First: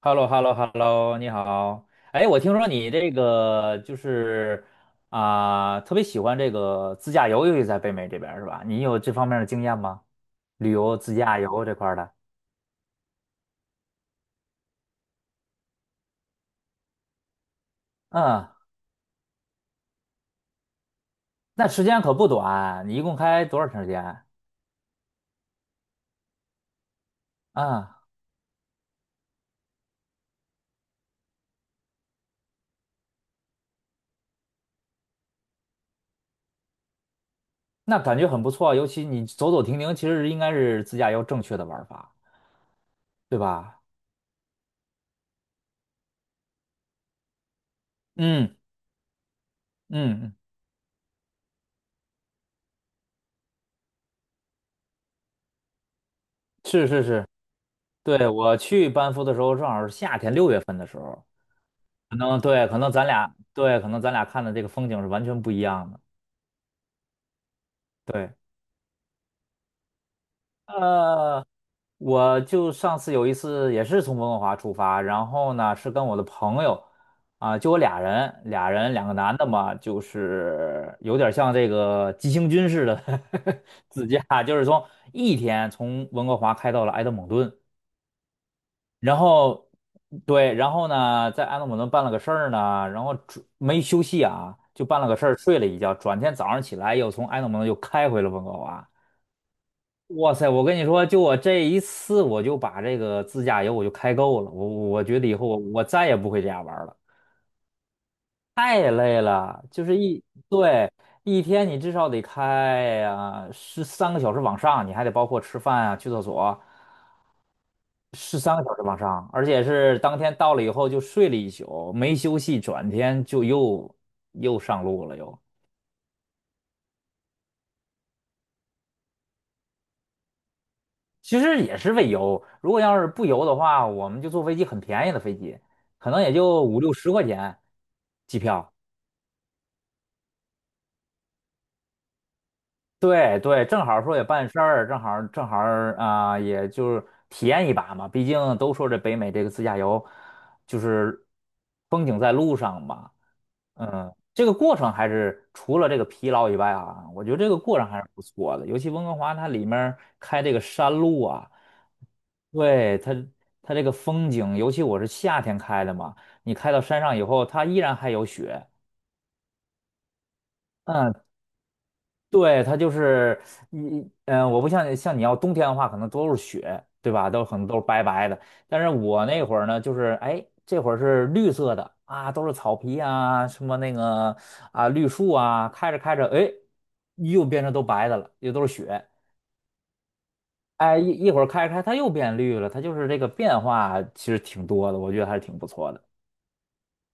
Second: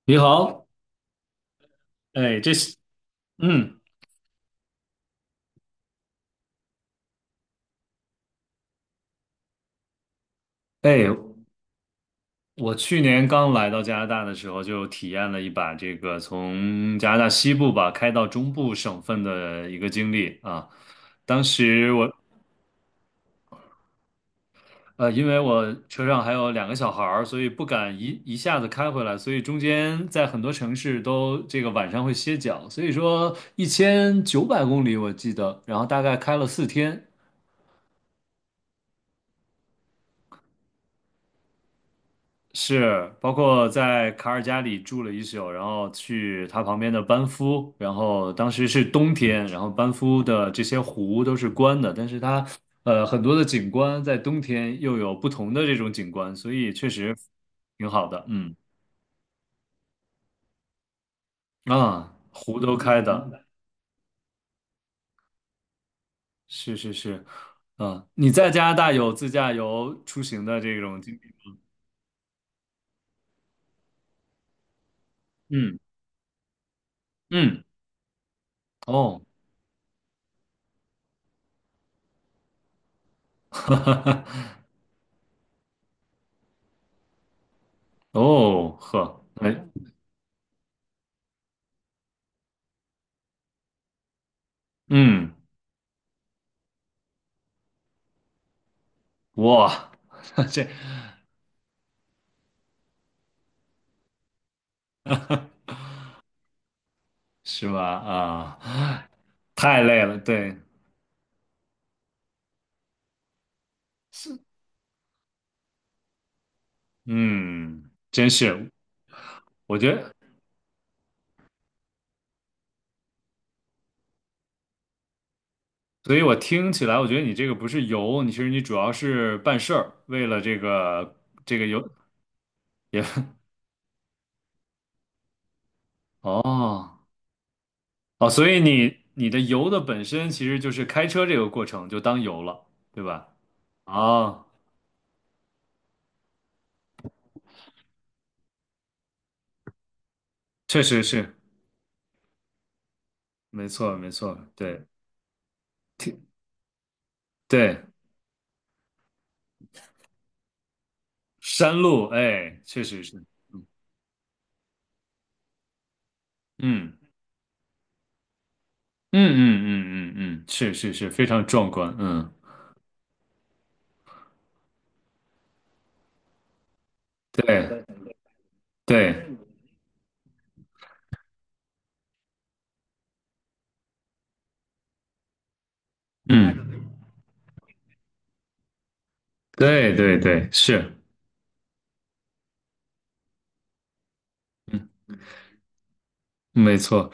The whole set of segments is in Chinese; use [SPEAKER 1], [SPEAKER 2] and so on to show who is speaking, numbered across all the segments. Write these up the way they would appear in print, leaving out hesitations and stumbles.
[SPEAKER 1] h e l
[SPEAKER 2] 你
[SPEAKER 1] l o h e l l o h
[SPEAKER 2] 好，
[SPEAKER 1] e l l o 你好。哎，我
[SPEAKER 2] 哎，这
[SPEAKER 1] 听说
[SPEAKER 2] 是，
[SPEAKER 1] 你这个
[SPEAKER 2] 嗯，
[SPEAKER 1] 就是啊、特别喜欢这个自驾游，尤其在北美这边儿是吧？你有这方面的经验吗？旅
[SPEAKER 2] 哎，
[SPEAKER 1] 游、自驾游这块儿的？
[SPEAKER 2] 我去年刚来到加拿大的时候，就体验了一把这个从加拿大西部吧开到
[SPEAKER 1] 嗯，
[SPEAKER 2] 中部省份的一个经历啊。当
[SPEAKER 1] 那时
[SPEAKER 2] 时
[SPEAKER 1] 间
[SPEAKER 2] 我，
[SPEAKER 1] 可不短，你一共开多长时间？
[SPEAKER 2] 因为我车上还有2个小孩儿，所以不敢
[SPEAKER 1] 啊、
[SPEAKER 2] 一下子开回来，所以中间在很多城市都这个晚上会歇脚，所以说1,900公里我记得，然后大概开了4天，
[SPEAKER 1] 那感觉很不错，尤其你走走停停，其实应该是自驾游正确的玩法，
[SPEAKER 2] 是，包
[SPEAKER 1] 对
[SPEAKER 2] 括
[SPEAKER 1] 吧？
[SPEAKER 2] 在卡尔加里住了一宿，然后去他旁边的班夫，然后当
[SPEAKER 1] 嗯
[SPEAKER 2] 时是冬天，然后班夫
[SPEAKER 1] 嗯，嗯
[SPEAKER 2] 的这些湖都是关的，但是它很多的景观在冬天又有不同的这种景观，所以
[SPEAKER 1] 是
[SPEAKER 2] 确
[SPEAKER 1] 是
[SPEAKER 2] 实
[SPEAKER 1] 是，
[SPEAKER 2] 挺好的，
[SPEAKER 1] 对，
[SPEAKER 2] 嗯。
[SPEAKER 1] 我去班夫的时候正好是夏天6月份的时候。
[SPEAKER 2] 啊，
[SPEAKER 1] 可能
[SPEAKER 2] 湖
[SPEAKER 1] 对，
[SPEAKER 2] 都开的，
[SPEAKER 1] 可能咱俩看的这个风景是完全不一样的。
[SPEAKER 2] 是是是。啊，你
[SPEAKER 1] 对，
[SPEAKER 2] 在加拿大有自驾游出行的这种经历
[SPEAKER 1] 呃，
[SPEAKER 2] 吗？
[SPEAKER 1] 我就上次有一次也是从温哥华出发，然后呢
[SPEAKER 2] 嗯
[SPEAKER 1] 是跟我的朋友啊、
[SPEAKER 2] 嗯，
[SPEAKER 1] 就我俩人两个
[SPEAKER 2] 哦，
[SPEAKER 1] 男的嘛，就是有点像这个急行军似的 自驾，就是从一天从温哥华开到了埃德蒙顿，
[SPEAKER 2] 哦
[SPEAKER 1] 然
[SPEAKER 2] 呵，哎，
[SPEAKER 1] 后对，然后呢，在安德鲁顿办了个事儿呢，然后转没休息啊，就办了个事
[SPEAKER 2] 嗯
[SPEAKER 1] 儿，睡了一觉，转天早上起来又从安德鲁顿又开回了温哥华。
[SPEAKER 2] 哇。
[SPEAKER 1] 哇塞，我
[SPEAKER 2] 这
[SPEAKER 1] 跟你说，就我这一次，我就把这个自驾游我就开够了，我觉得以后我再也不会这样玩儿了，
[SPEAKER 2] 是吧？啊，
[SPEAKER 1] 太累了，
[SPEAKER 2] 太
[SPEAKER 1] 就是
[SPEAKER 2] 累了，
[SPEAKER 1] 一
[SPEAKER 2] 对，
[SPEAKER 1] 对。一天你至少得开呀、十三个小
[SPEAKER 2] 是，
[SPEAKER 1] 时往上，你还得包括吃饭啊、去厕所，
[SPEAKER 2] 嗯，真
[SPEAKER 1] 是三个
[SPEAKER 2] 是，
[SPEAKER 1] 小时往上，而且
[SPEAKER 2] 我觉
[SPEAKER 1] 是
[SPEAKER 2] 得，
[SPEAKER 1] 当天到了以后就睡了一宿，没休息，转天就又又上路了又。
[SPEAKER 2] 所以我听起来，我觉得你这个不是游，你其实你主要是办事儿，为了这个
[SPEAKER 1] 其
[SPEAKER 2] 这
[SPEAKER 1] 实
[SPEAKER 2] 个
[SPEAKER 1] 也
[SPEAKER 2] 游
[SPEAKER 1] 是为游。如果要
[SPEAKER 2] 也。
[SPEAKER 1] 是不游的话，我们就坐飞机，很便宜的飞机，可能 也就五六
[SPEAKER 2] 哦
[SPEAKER 1] 十块钱
[SPEAKER 2] 哦，
[SPEAKER 1] 机
[SPEAKER 2] 所以
[SPEAKER 1] 票。
[SPEAKER 2] 你你的游的本身其实就是开车这个过程，就当游了，对吧？
[SPEAKER 1] 对对，正好说也
[SPEAKER 2] 哦，
[SPEAKER 1] 办事儿，正好正好啊、也就是体验一把嘛。毕竟都说这北美这个自驾游，就
[SPEAKER 2] 确实
[SPEAKER 1] 是
[SPEAKER 2] 是，
[SPEAKER 1] 风景在路上嘛。
[SPEAKER 2] 没错没
[SPEAKER 1] 嗯，
[SPEAKER 2] 错，
[SPEAKER 1] 这个过
[SPEAKER 2] 对，
[SPEAKER 1] 程还是除了这个
[SPEAKER 2] 挺
[SPEAKER 1] 疲劳以外啊，我觉得这个过
[SPEAKER 2] 对，
[SPEAKER 1] 程还是不错的。尤其温哥华它里面儿开这个山路啊，
[SPEAKER 2] 山路，哎，确
[SPEAKER 1] 对
[SPEAKER 2] 实
[SPEAKER 1] 它
[SPEAKER 2] 是，
[SPEAKER 1] 它这个风景，尤其我是夏天开的嘛，你开到
[SPEAKER 2] 嗯
[SPEAKER 1] 山上以后，它依然还有雪。
[SPEAKER 2] 嗯嗯嗯嗯嗯，是是是，非
[SPEAKER 1] 嗯。
[SPEAKER 2] 常壮观，嗯。
[SPEAKER 1] 对，它就是你，嗯，我不像你要冬天的话，可能都是雪，对吧？都可能都是
[SPEAKER 2] 对
[SPEAKER 1] 白白的。但是我
[SPEAKER 2] 对，
[SPEAKER 1] 那会儿呢，就是哎，这会儿是绿色的啊，都是草皮啊，什么那个啊绿树啊，开着开着，哎，
[SPEAKER 2] 嗯，
[SPEAKER 1] 又变成都白的了，又都是雪。
[SPEAKER 2] 对对对，是，
[SPEAKER 1] 哎，一会儿开着开，它又变绿了，它就是这个变化其实挺
[SPEAKER 2] 嗯，
[SPEAKER 1] 多的，我觉得还是挺不错的。
[SPEAKER 2] 没错。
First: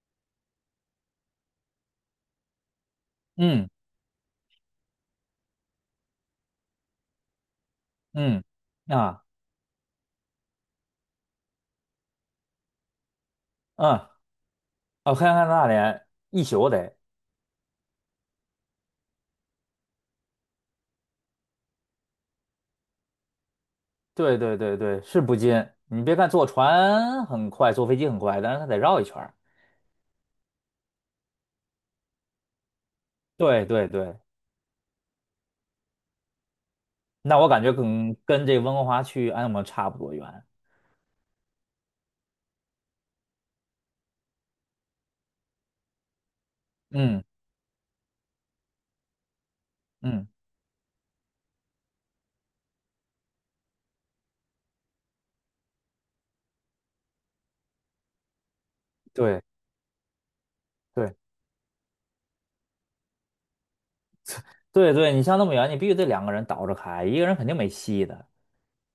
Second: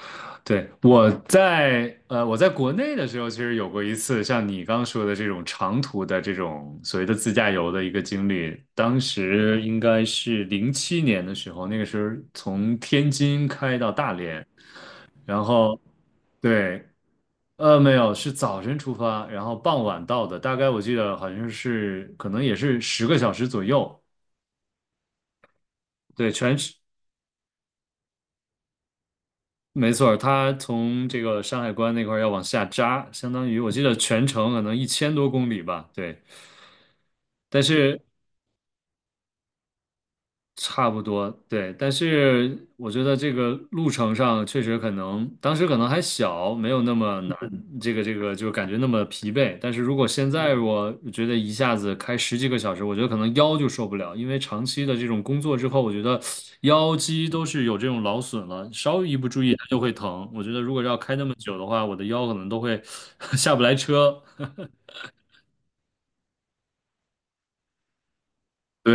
[SPEAKER 2] 对，我在我在国内的时候，其实有
[SPEAKER 1] 嗯
[SPEAKER 2] 过一次像你刚说的这种长途的这种所谓的自驾游的一个经
[SPEAKER 1] 嗯
[SPEAKER 2] 历。当
[SPEAKER 1] 啊
[SPEAKER 2] 时应该是07年的时候，那个时候从天津开到
[SPEAKER 1] 嗯，
[SPEAKER 2] 大连，
[SPEAKER 1] 哦，黑
[SPEAKER 2] 然
[SPEAKER 1] 暗大
[SPEAKER 2] 后
[SPEAKER 1] 连一宿
[SPEAKER 2] 对，
[SPEAKER 1] 得。
[SPEAKER 2] 没有，是早晨出发，然后傍晚到的，大概我记得好像是可能也是10个小时左右。
[SPEAKER 1] 对对对对，是不近。你别看
[SPEAKER 2] 对，
[SPEAKER 1] 坐
[SPEAKER 2] 全
[SPEAKER 1] 船很快，坐飞机很快，但是它得绕一圈儿。
[SPEAKER 2] 没错儿，它从这个山海关那块儿要往下扎，相当于
[SPEAKER 1] 对
[SPEAKER 2] 我记
[SPEAKER 1] 对
[SPEAKER 2] 得
[SPEAKER 1] 对，
[SPEAKER 2] 全程可能1,000多公里吧，对。
[SPEAKER 1] 那我
[SPEAKER 2] 但
[SPEAKER 1] 感觉
[SPEAKER 2] 是
[SPEAKER 1] 跟这温哥华去安姆差不多远。
[SPEAKER 2] 差不多，对，但是我觉得这个路程上确实可能，当时可能还小，没有那么
[SPEAKER 1] 嗯
[SPEAKER 2] 难，这个这个就感觉那么疲惫。但是如果
[SPEAKER 1] 嗯，
[SPEAKER 2] 现在我觉得一下子开十几个小时，我觉得可能腰就受不了，因为长期的这种工作之后，我觉得腰肌都是有这种劳损了，稍微一不注
[SPEAKER 1] 对
[SPEAKER 2] 意它就会疼。我觉得如果要
[SPEAKER 1] 对
[SPEAKER 2] 开那么久的话，我的腰可能都会 下不来车。
[SPEAKER 1] 对对，你像那么远，你必须得两个人倒着开，一个人肯定没戏的。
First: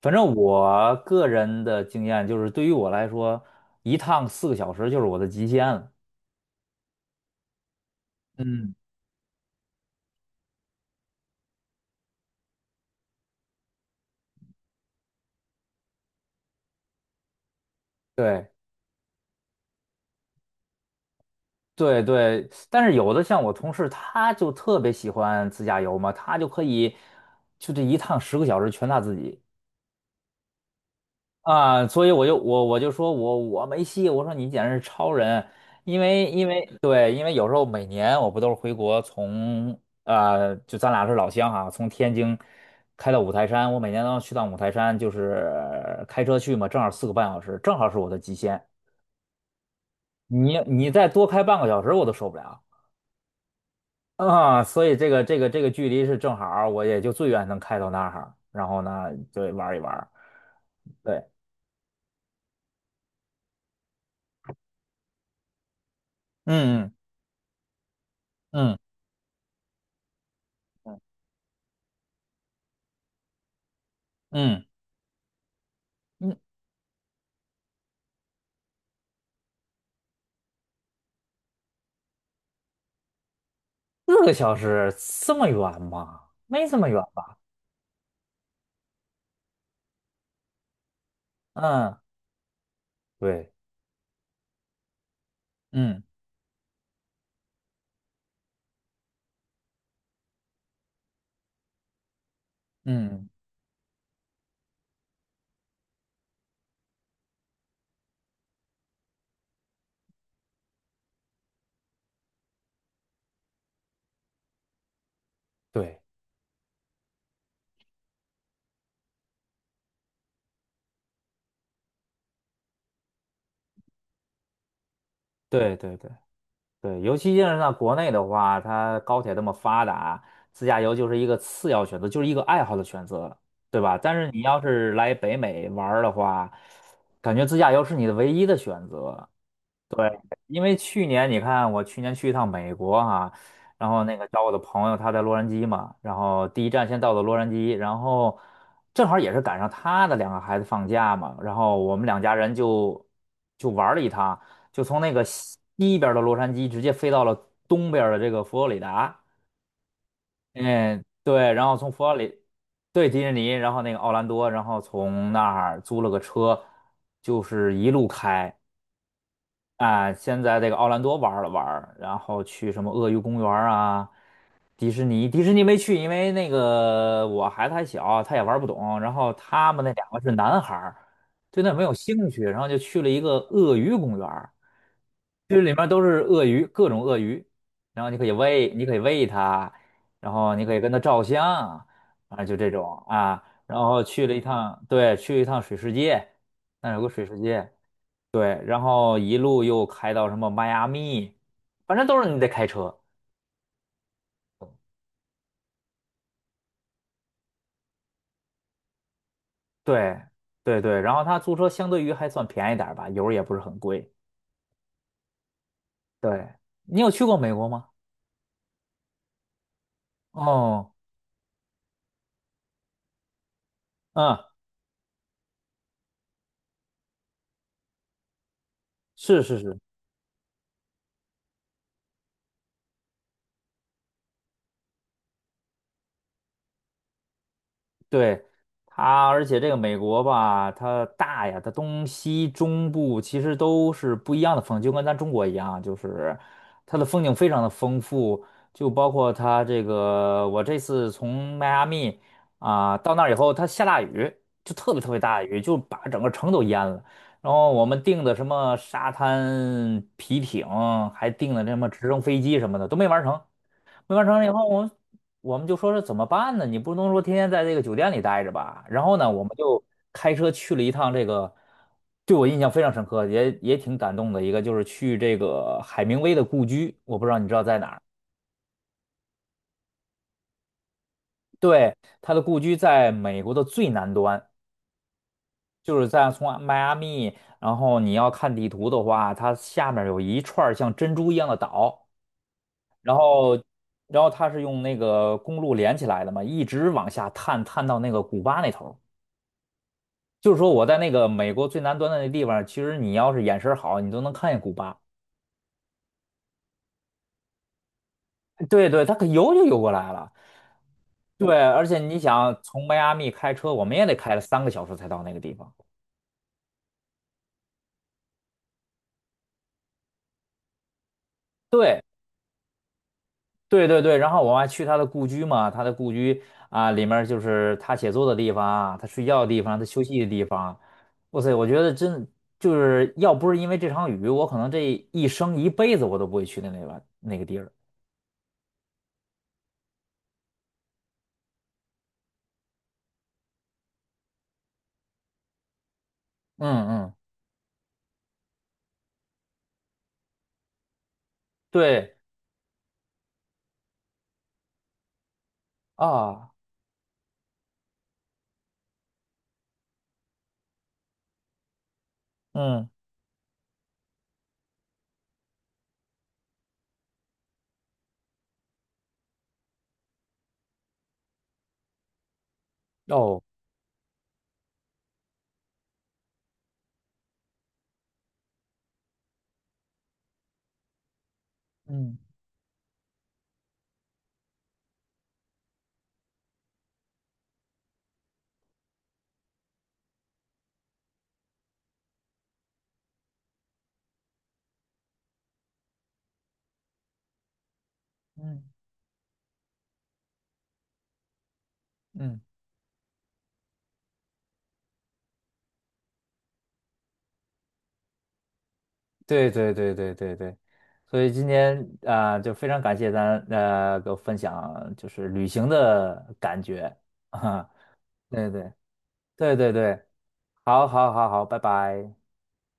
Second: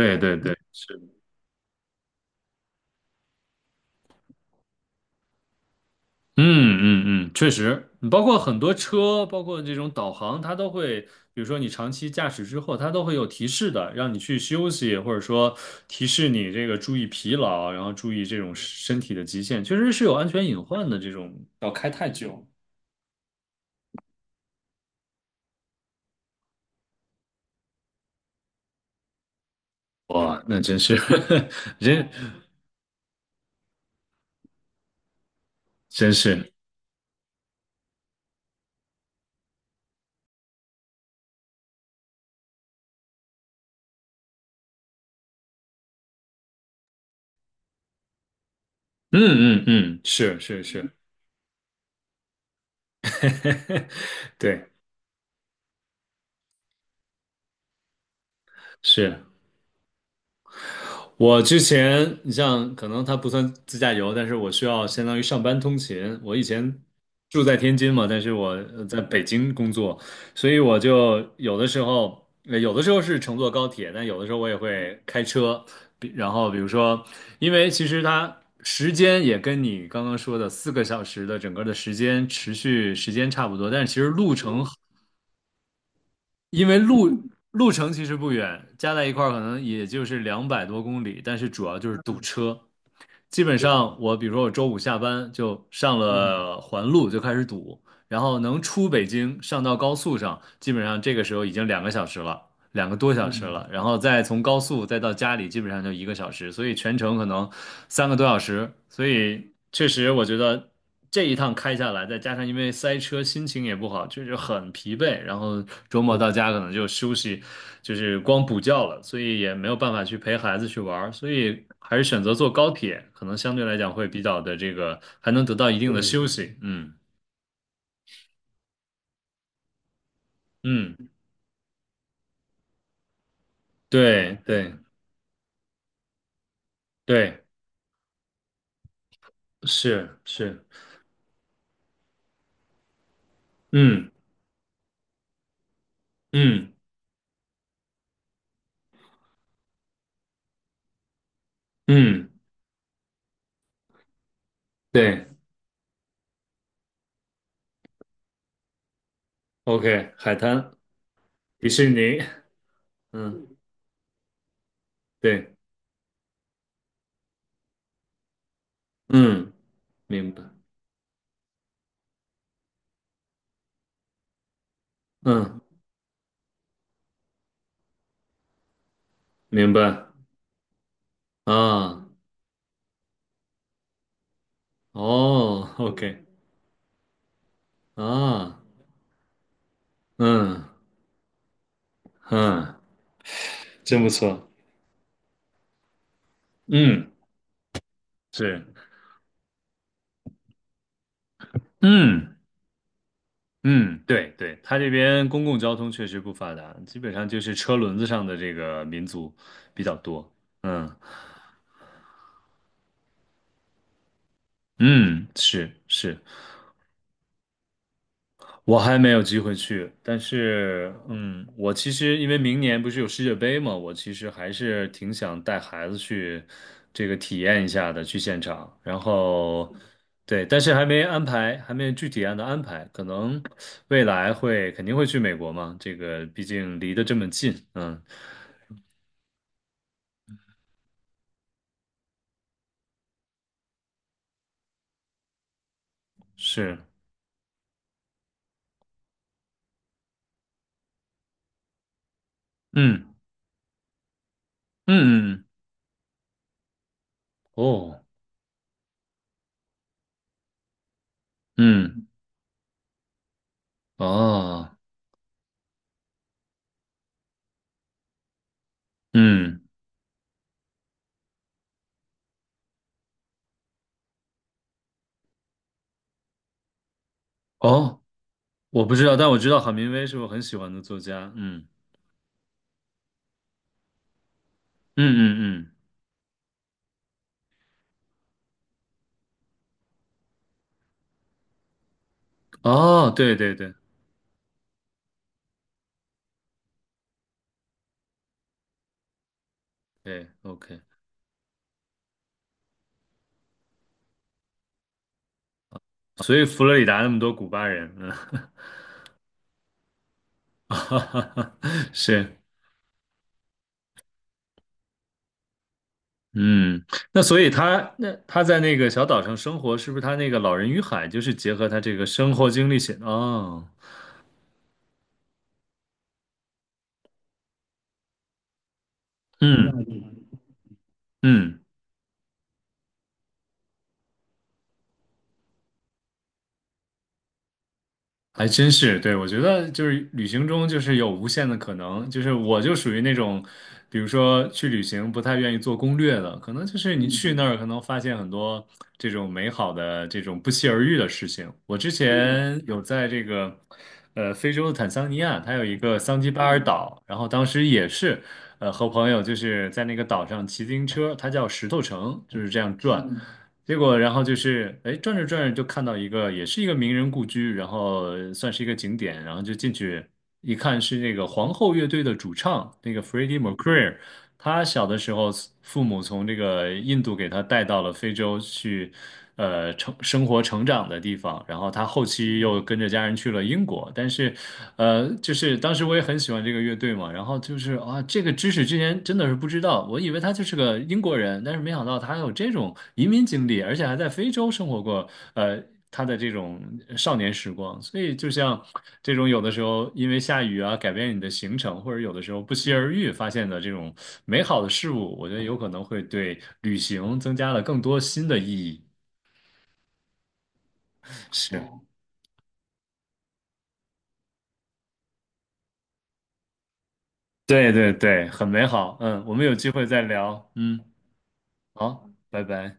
[SPEAKER 1] 反正
[SPEAKER 2] 对对，
[SPEAKER 1] 我
[SPEAKER 2] 是。
[SPEAKER 1] 个人的经验就是，对于我来说，一趟四个小时就是我的极限了。
[SPEAKER 2] 嗯嗯嗯，确实，包括很多
[SPEAKER 1] 嗯，
[SPEAKER 2] 车，包括这种导航，它都会，比如说你长期驾驶之后，它都会有提示的，让你去休息，或者说提示你这个注意疲劳，然后注意这
[SPEAKER 1] 对。
[SPEAKER 2] 种身体的极限，确实是有安全隐患的。这种要开
[SPEAKER 1] 对
[SPEAKER 2] 太久，
[SPEAKER 1] 对，但是有的像我同事，他就特别喜欢自驾游嘛，他就可以就这一趟10个小时全他自己
[SPEAKER 2] 哇，那真是。
[SPEAKER 1] 啊，
[SPEAKER 2] 真
[SPEAKER 1] 所以我就我就说我没戏，我说你简直是超人，因
[SPEAKER 2] 真
[SPEAKER 1] 为因
[SPEAKER 2] 是，
[SPEAKER 1] 为对，因为有时候每年我不都是回国从就咱俩是老乡哈、从天津开到五台山，我每年都要去趟五台山，就是开车去嘛，正好4个半小时，正好是我的极限，
[SPEAKER 2] 嗯嗯嗯，是
[SPEAKER 1] 你
[SPEAKER 2] 是是。
[SPEAKER 1] 你再多开半个小时我都受不了。啊，
[SPEAKER 2] 对，
[SPEAKER 1] 所以这个这个这个距离是正好儿我也就最远能开到那儿，然后呢，
[SPEAKER 2] 是。
[SPEAKER 1] 就玩一玩对，
[SPEAKER 2] 我之前，你像可能它不算自驾游，但是我需要相当于上班通勤。我以前
[SPEAKER 1] 嗯
[SPEAKER 2] 住在天津嘛，但是我
[SPEAKER 1] 嗯
[SPEAKER 2] 在北京工作，所以我
[SPEAKER 1] 嗯
[SPEAKER 2] 就有的时候，有的时候是乘坐高铁，但有的时候我也
[SPEAKER 1] 嗯
[SPEAKER 2] 会开车。然
[SPEAKER 1] 嗯，
[SPEAKER 2] 后比如说，因为其实它时间也跟你刚刚说的4个小时的整个的时间持续时间差不多，但是其实
[SPEAKER 1] 四个
[SPEAKER 2] 路
[SPEAKER 1] 小
[SPEAKER 2] 程
[SPEAKER 1] 时这么远吗？
[SPEAKER 2] 因
[SPEAKER 1] 没这
[SPEAKER 2] 为
[SPEAKER 1] 么远吧？
[SPEAKER 2] 路程其实不远，加在一块儿可能也就是200多公里，但是主要就是
[SPEAKER 1] 嗯，
[SPEAKER 2] 堵车。基
[SPEAKER 1] 对，
[SPEAKER 2] 本上我比如说我周五下班就上
[SPEAKER 1] 嗯
[SPEAKER 2] 了环路就开始堵，然后能出北京上到高速上，基本上这个时候已经2个小时了。两个多
[SPEAKER 1] 嗯，
[SPEAKER 2] 小时了，然后再从高速再到家里，基本上就1个小时，所以全程可能3个多小时，所以确实我觉得这一趟开下来，再加上因为塞车，心情也不好，就是很疲惫，然后周
[SPEAKER 1] 对
[SPEAKER 2] 末到家可能就休息，就是光补觉了，所以也没有办法去陪孩子去玩儿，所以还是选择坐高铁，可能相对来讲会比较的这个，还能得到
[SPEAKER 1] 对
[SPEAKER 2] 一定
[SPEAKER 1] 对
[SPEAKER 2] 的对
[SPEAKER 1] 对
[SPEAKER 2] 休息，嗯。
[SPEAKER 1] 对，尤其是在国内的话，它高铁这么发达，自驾游
[SPEAKER 2] 嗯，
[SPEAKER 1] 就是一个次要选择，就是一个爱好的选择，对吧？但是
[SPEAKER 2] 对
[SPEAKER 1] 你要
[SPEAKER 2] 对
[SPEAKER 1] 是来北美玩儿的话，感
[SPEAKER 2] 对，
[SPEAKER 1] 觉自驾游是你的唯一的选择。对，
[SPEAKER 2] 是
[SPEAKER 1] 因
[SPEAKER 2] 是，
[SPEAKER 1] 为去年你看，我去年去一趟美国哈、然后
[SPEAKER 2] 嗯
[SPEAKER 1] 那个找我的朋友，他在洛杉矶嘛，然后第一
[SPEAKER 2] 嗯
[SPEAKER 1] 站先到的洛杉矶，然后正好也是赶上他的两个孩子放假嘛，然后我们两
[SPEAKER 2] 嗯。
[SPEAKER 1] 家人就就玩了一趟，就从那个
[SPEAKER 2] 对
[SPEAKER 1] 西边的洛杉矶直接飞到了东边的这个佛罗里达，
[SPEAKER 2] ，OK，海滩，
[SPEAKER 1] 嗯，对，然
[SPEAKER 2] 迪
[SPEAKER 1] 后
[SPEAKER 2] 士
[SPEAKER 1] 从佛罗
[SPEAKER 2] 尼，
[SPEAKER 1] 里，对，迪士
[SPEAKER 2] 嗯，
[SPEAKER 1] 尼，然后那个奥兰多，然后从那
[SPEAKER 2] 对，
[SPEAKER 1] 儿租了个车，就是一路开。
[SPEAKER 2] 嗯，
[SPEAKER 1] 啊，
[SPEAKER 2] 明白，
[SPEAKER 1] 先在这个奥兰多玩了玩然后去什么鳄鱼公园啊，迪士尼，迪士
[SPEAKER 2] 嗯，
[SPEAKER 1] 尼没去，因为那个我孩子还小，他也玩不懂。然后
[SPEAKER 2] 明
[SPEAKER 1] 他们那
[SPEAKER 2] 白，
[SPEAKER 1] 两个是男孩儿，对那没有
[SPEAKER 2] 啊，
[SPEAKER 1] 兴趣，然后就去了一个鳄鱼公园儿这
[SPEAKER 2] 哦
[SPEAKER 1] 里面都是
[SPEAKER 2] ，OK，
[SPEAKER 1] 鳄鱼，各种鳄鱼，然后你可以
[SPEAKER 2] 啊，
[SPEAKER 1] 喂，你可以喂它，然后
[SPEAKER 2] 嗯
[SPEAKER 1] 你可以跟它照相，啊，就这
[SPEAKER 2] 嗯，
[SPEAKER 1] 种啊。然
[SPEAKER 2] 真
[SPEAKER 1] 后
[SPEAKER 2] 不
[SPEAKER 1] 去了一
[SPEAKER 2] 错，
[SPEAKER 1] 趟，对，去了一趟水世界，那有个
[SPEAKER 2] 嗯，
[SPEAKER 1] 水世界。对，
[SPEAKER 2] 是，
[SPEAKER 1] 然后一路又开到什么迈阿密，反正都是
[SPEAKER 2] 嗯
[SPEAKER 1] 你得开车。
[SPEAKER 2] 嗯，对对，他这边公共交通确实不发达，基本上就是车轮子上的这个民族比较
[SPEAKER 1] 对，
[SPEAKER 2] 多，
[SPEAKER 1] 对
[SPEAKER 2] 嗯
[SPEAKER 1] 对，然后他租车相对于还算便宜点儿吧，油儿也不是很贵。
[SPEAKER 2] 嗯，是是。
[SPEAKER 1] 对，你有去过美国吗？
[SPEAKER 2] 我还没有机会去，但是，
[SPEAKER 1] 哦，
[SPEAKER 2] 嗯，我其实因为明年不是有世界杯嘛，我其实
[SPEAKER 1] 嗯，
[SPEAKER 2] 还是挺想带孩子去这个体验一下的，去现场。然
[SPEAKER 1] 是是
[SPEAKER 2] 后，
[SPEAKER 1] 是，
[SPEAKER 2] 对，但是还没安排，还没具体按的安排，可能未来会肯定会去美国嘛，这个毕竟离得这么近，嗯，
[SPEAKER 1] 对它，而且这个美国吧，它大呀，它东西中部其实都是不一样的风景，就跟咱中国一样，就是
[SPEAKER 2] 是，
[SPEAKER 1] 它的风景非常的丰富，就包括它这个，我这次从迈阿密啊、
[SPEAKER 2] 嗯
[SPEAKER 1] 到那儿以后，它下大雨，就特
[SPEAKER 2] 嗯
[SPEAKER 1] 别特别大
[SPEAKER 2] 嗯，
[SPEAKER 1] 的雨，就把整个城都淹了。然后我们
[SPEAKER 2] 哦，
[SPEAKER 1] 订的什么沙滩皮艇，还订的什么
[SPEAKER 2] 嗯
[SPEAKER 1] 直升飞机什么的都没玩成。没完成了以后，
[SPEAKER 2] 哦，
[SPEAKER 1] 我我们就说是怎么办呢？你不能说天天在这个酒店里待着吧？然后呢，我们
[SPEAKER 2] 嗯
[SPEAKER 1] 就开车去了一趟这个，对我印象非常深刻，也挺感动的一个，就是去这个海明威的故居。我不知道你知道在哪
[SPEAKER 2] 哦，
[SPEAKER 1] 儿？
[SPEAKER 2] 我不知道，但我知道郝明威是我很喜欢的作家，嗯。
[SPEAKER 1] 对，他的故居在美国的最南端，
[SPEAKER 2] 嗯嗯嗯，
[SPEAKER 1] 就是在从迈阿密，然后你要看地图的话，它下面有一串儿像珍珠一样的岛，
[SPEAKER 2] 哦，
[SPEAKER 1] 然
[SPEAKER 2] 对对
[SPEAKER 1] 后。
[SPEAKER 2] 对
[SPEAKER 1] 然后它是用那个公路连起来的嘛，一直往下探，探到那个古巴那头儿。
[SPEAKER 2] 对
[SPEAKER 1] 就是说
[SPEAKER 2] ，OK，
[SPEAKER 1] 我在那个美国最南端的那地方，其实你要是眼神好，你都能看见古巴。
[SPEAKER 2] 所以佛罗里达那么多古巴人，嗯。
[SPEAKER 1] 对对，它可游就游过来了。
[SPEAKER 2] 哈哈
[SPEAKER 1] 对，
[SPEAKER 2] 哈，
[SPEAKER 1] 而且你
[SPEAKER 2] 是，
[SPEAKER 1] 想从迈阿密开车，我们也得开了三个小时才到那个地方。
[SPEAKER 2] 嗯，那所以他那他在那个小岛上生活，是不是他那个《老人与海》就是结合他这
[SPEAKER 1] 对
[SPEAKER 2] 个生活经历写的？哦，
[SPEAKER 1] 对对对，然后我还去他的故居嘛，他的故居啊，里面儿就是他写作的地方啊，他睡觉的地方，他休
[SPEAKER 2] 嗯
[SPEAKER 1] 息的地方。哇塞，
[SPEAKER 2] 嗯。
[SPEAKER 1] 我觉得真就是要不是因为这场雨，我可能这一生一辈子我都不会去的那个地儿。
[SPEAKER 2] 还真是，对，我觉得就是旅行中就是有无限的可能，就是我就属于那种，比如说去旅行不太愿意做攻略的，可能就
[SPEAKER 1] 嗯
[SPEAKER 2] 是你
[SPEAKER 1] 嗯，
[SPEAKER 2] 去那儿可能发现很多这种美好的这种不期而遇的事情。我之嗯
[SPEAKER 1] 对
[SPEAKER 2] 前有在这个非洲的坦桑尼亚，它有一个桑吉巴
[SPEAKER 1] 啊，
[SPEAKER 2] 尔嗯岛，然后当时也是和朋友就是在那个岛上骑自行车，它叫石头城，就是这样
[SPEAKER 1] 嗯
[SPEAKER 2] 转。结果，然后就是，哎，转着转着就看到一个，也是一个名人故居，然后算是一个景点，然后就进去一看，是那个皇后乐队的主唱，那个 Freddie
[SPEAKER 1] 哦。
[SPEAKER 2] Mercury，他小的时候，父母从这个印度给他带到了非洲去，生活成长的地方。然后他后
[SPEAKER 1] 嗯
[SPEAKER 2] 期又跟着家人去了英国。但是，就是当时我也很喜欢这个乐队嘛。然后就是啊，这个知识之前真的是不知道，我以为他就是个英国人，但是没想到他还有这种移民经历，而且还在非洲生活过，呃。他的这种少年时光。所以，就像
[SPEAKER 1] 嗯
[SPEAKER 2] 这种有的时候因为下雨啊，改变你的行程，或者有的时
[SPEAKER 1] 嗯，
[SPEAKER 2] 候不期而遇发现的这种美好的事物，我觉得有可能会对旅行增加了更多新的意义。
[SPEAKER 1] 对对对对对对，所以今
[SPEAKER 2] 是，
[SPEAKER 1] 天啊、就非常感谢咱呃给我分享就是旅行的感觉哈，
[SPEAKER 2] 对对对，很
[SPEAKER 1] 对
[SPEAKER 2] 美
[SPEAKER 1] 对
[SPEAKER 2] 好。嗯，我们有
[SPEAKER 1] 对
[SPEAKER 2] 机
[SPEAKER 1] 对
[SPEAKER 2] 会再
[SPEAKER 1] 对，
[SPEAKER 2] 聊。嗯，
[SPEAKER 1] 好好好好，拜
[SPEAKER 2] 好，
[SPEAKER 1] 拜。
[SPEAKER 2] 拜拜。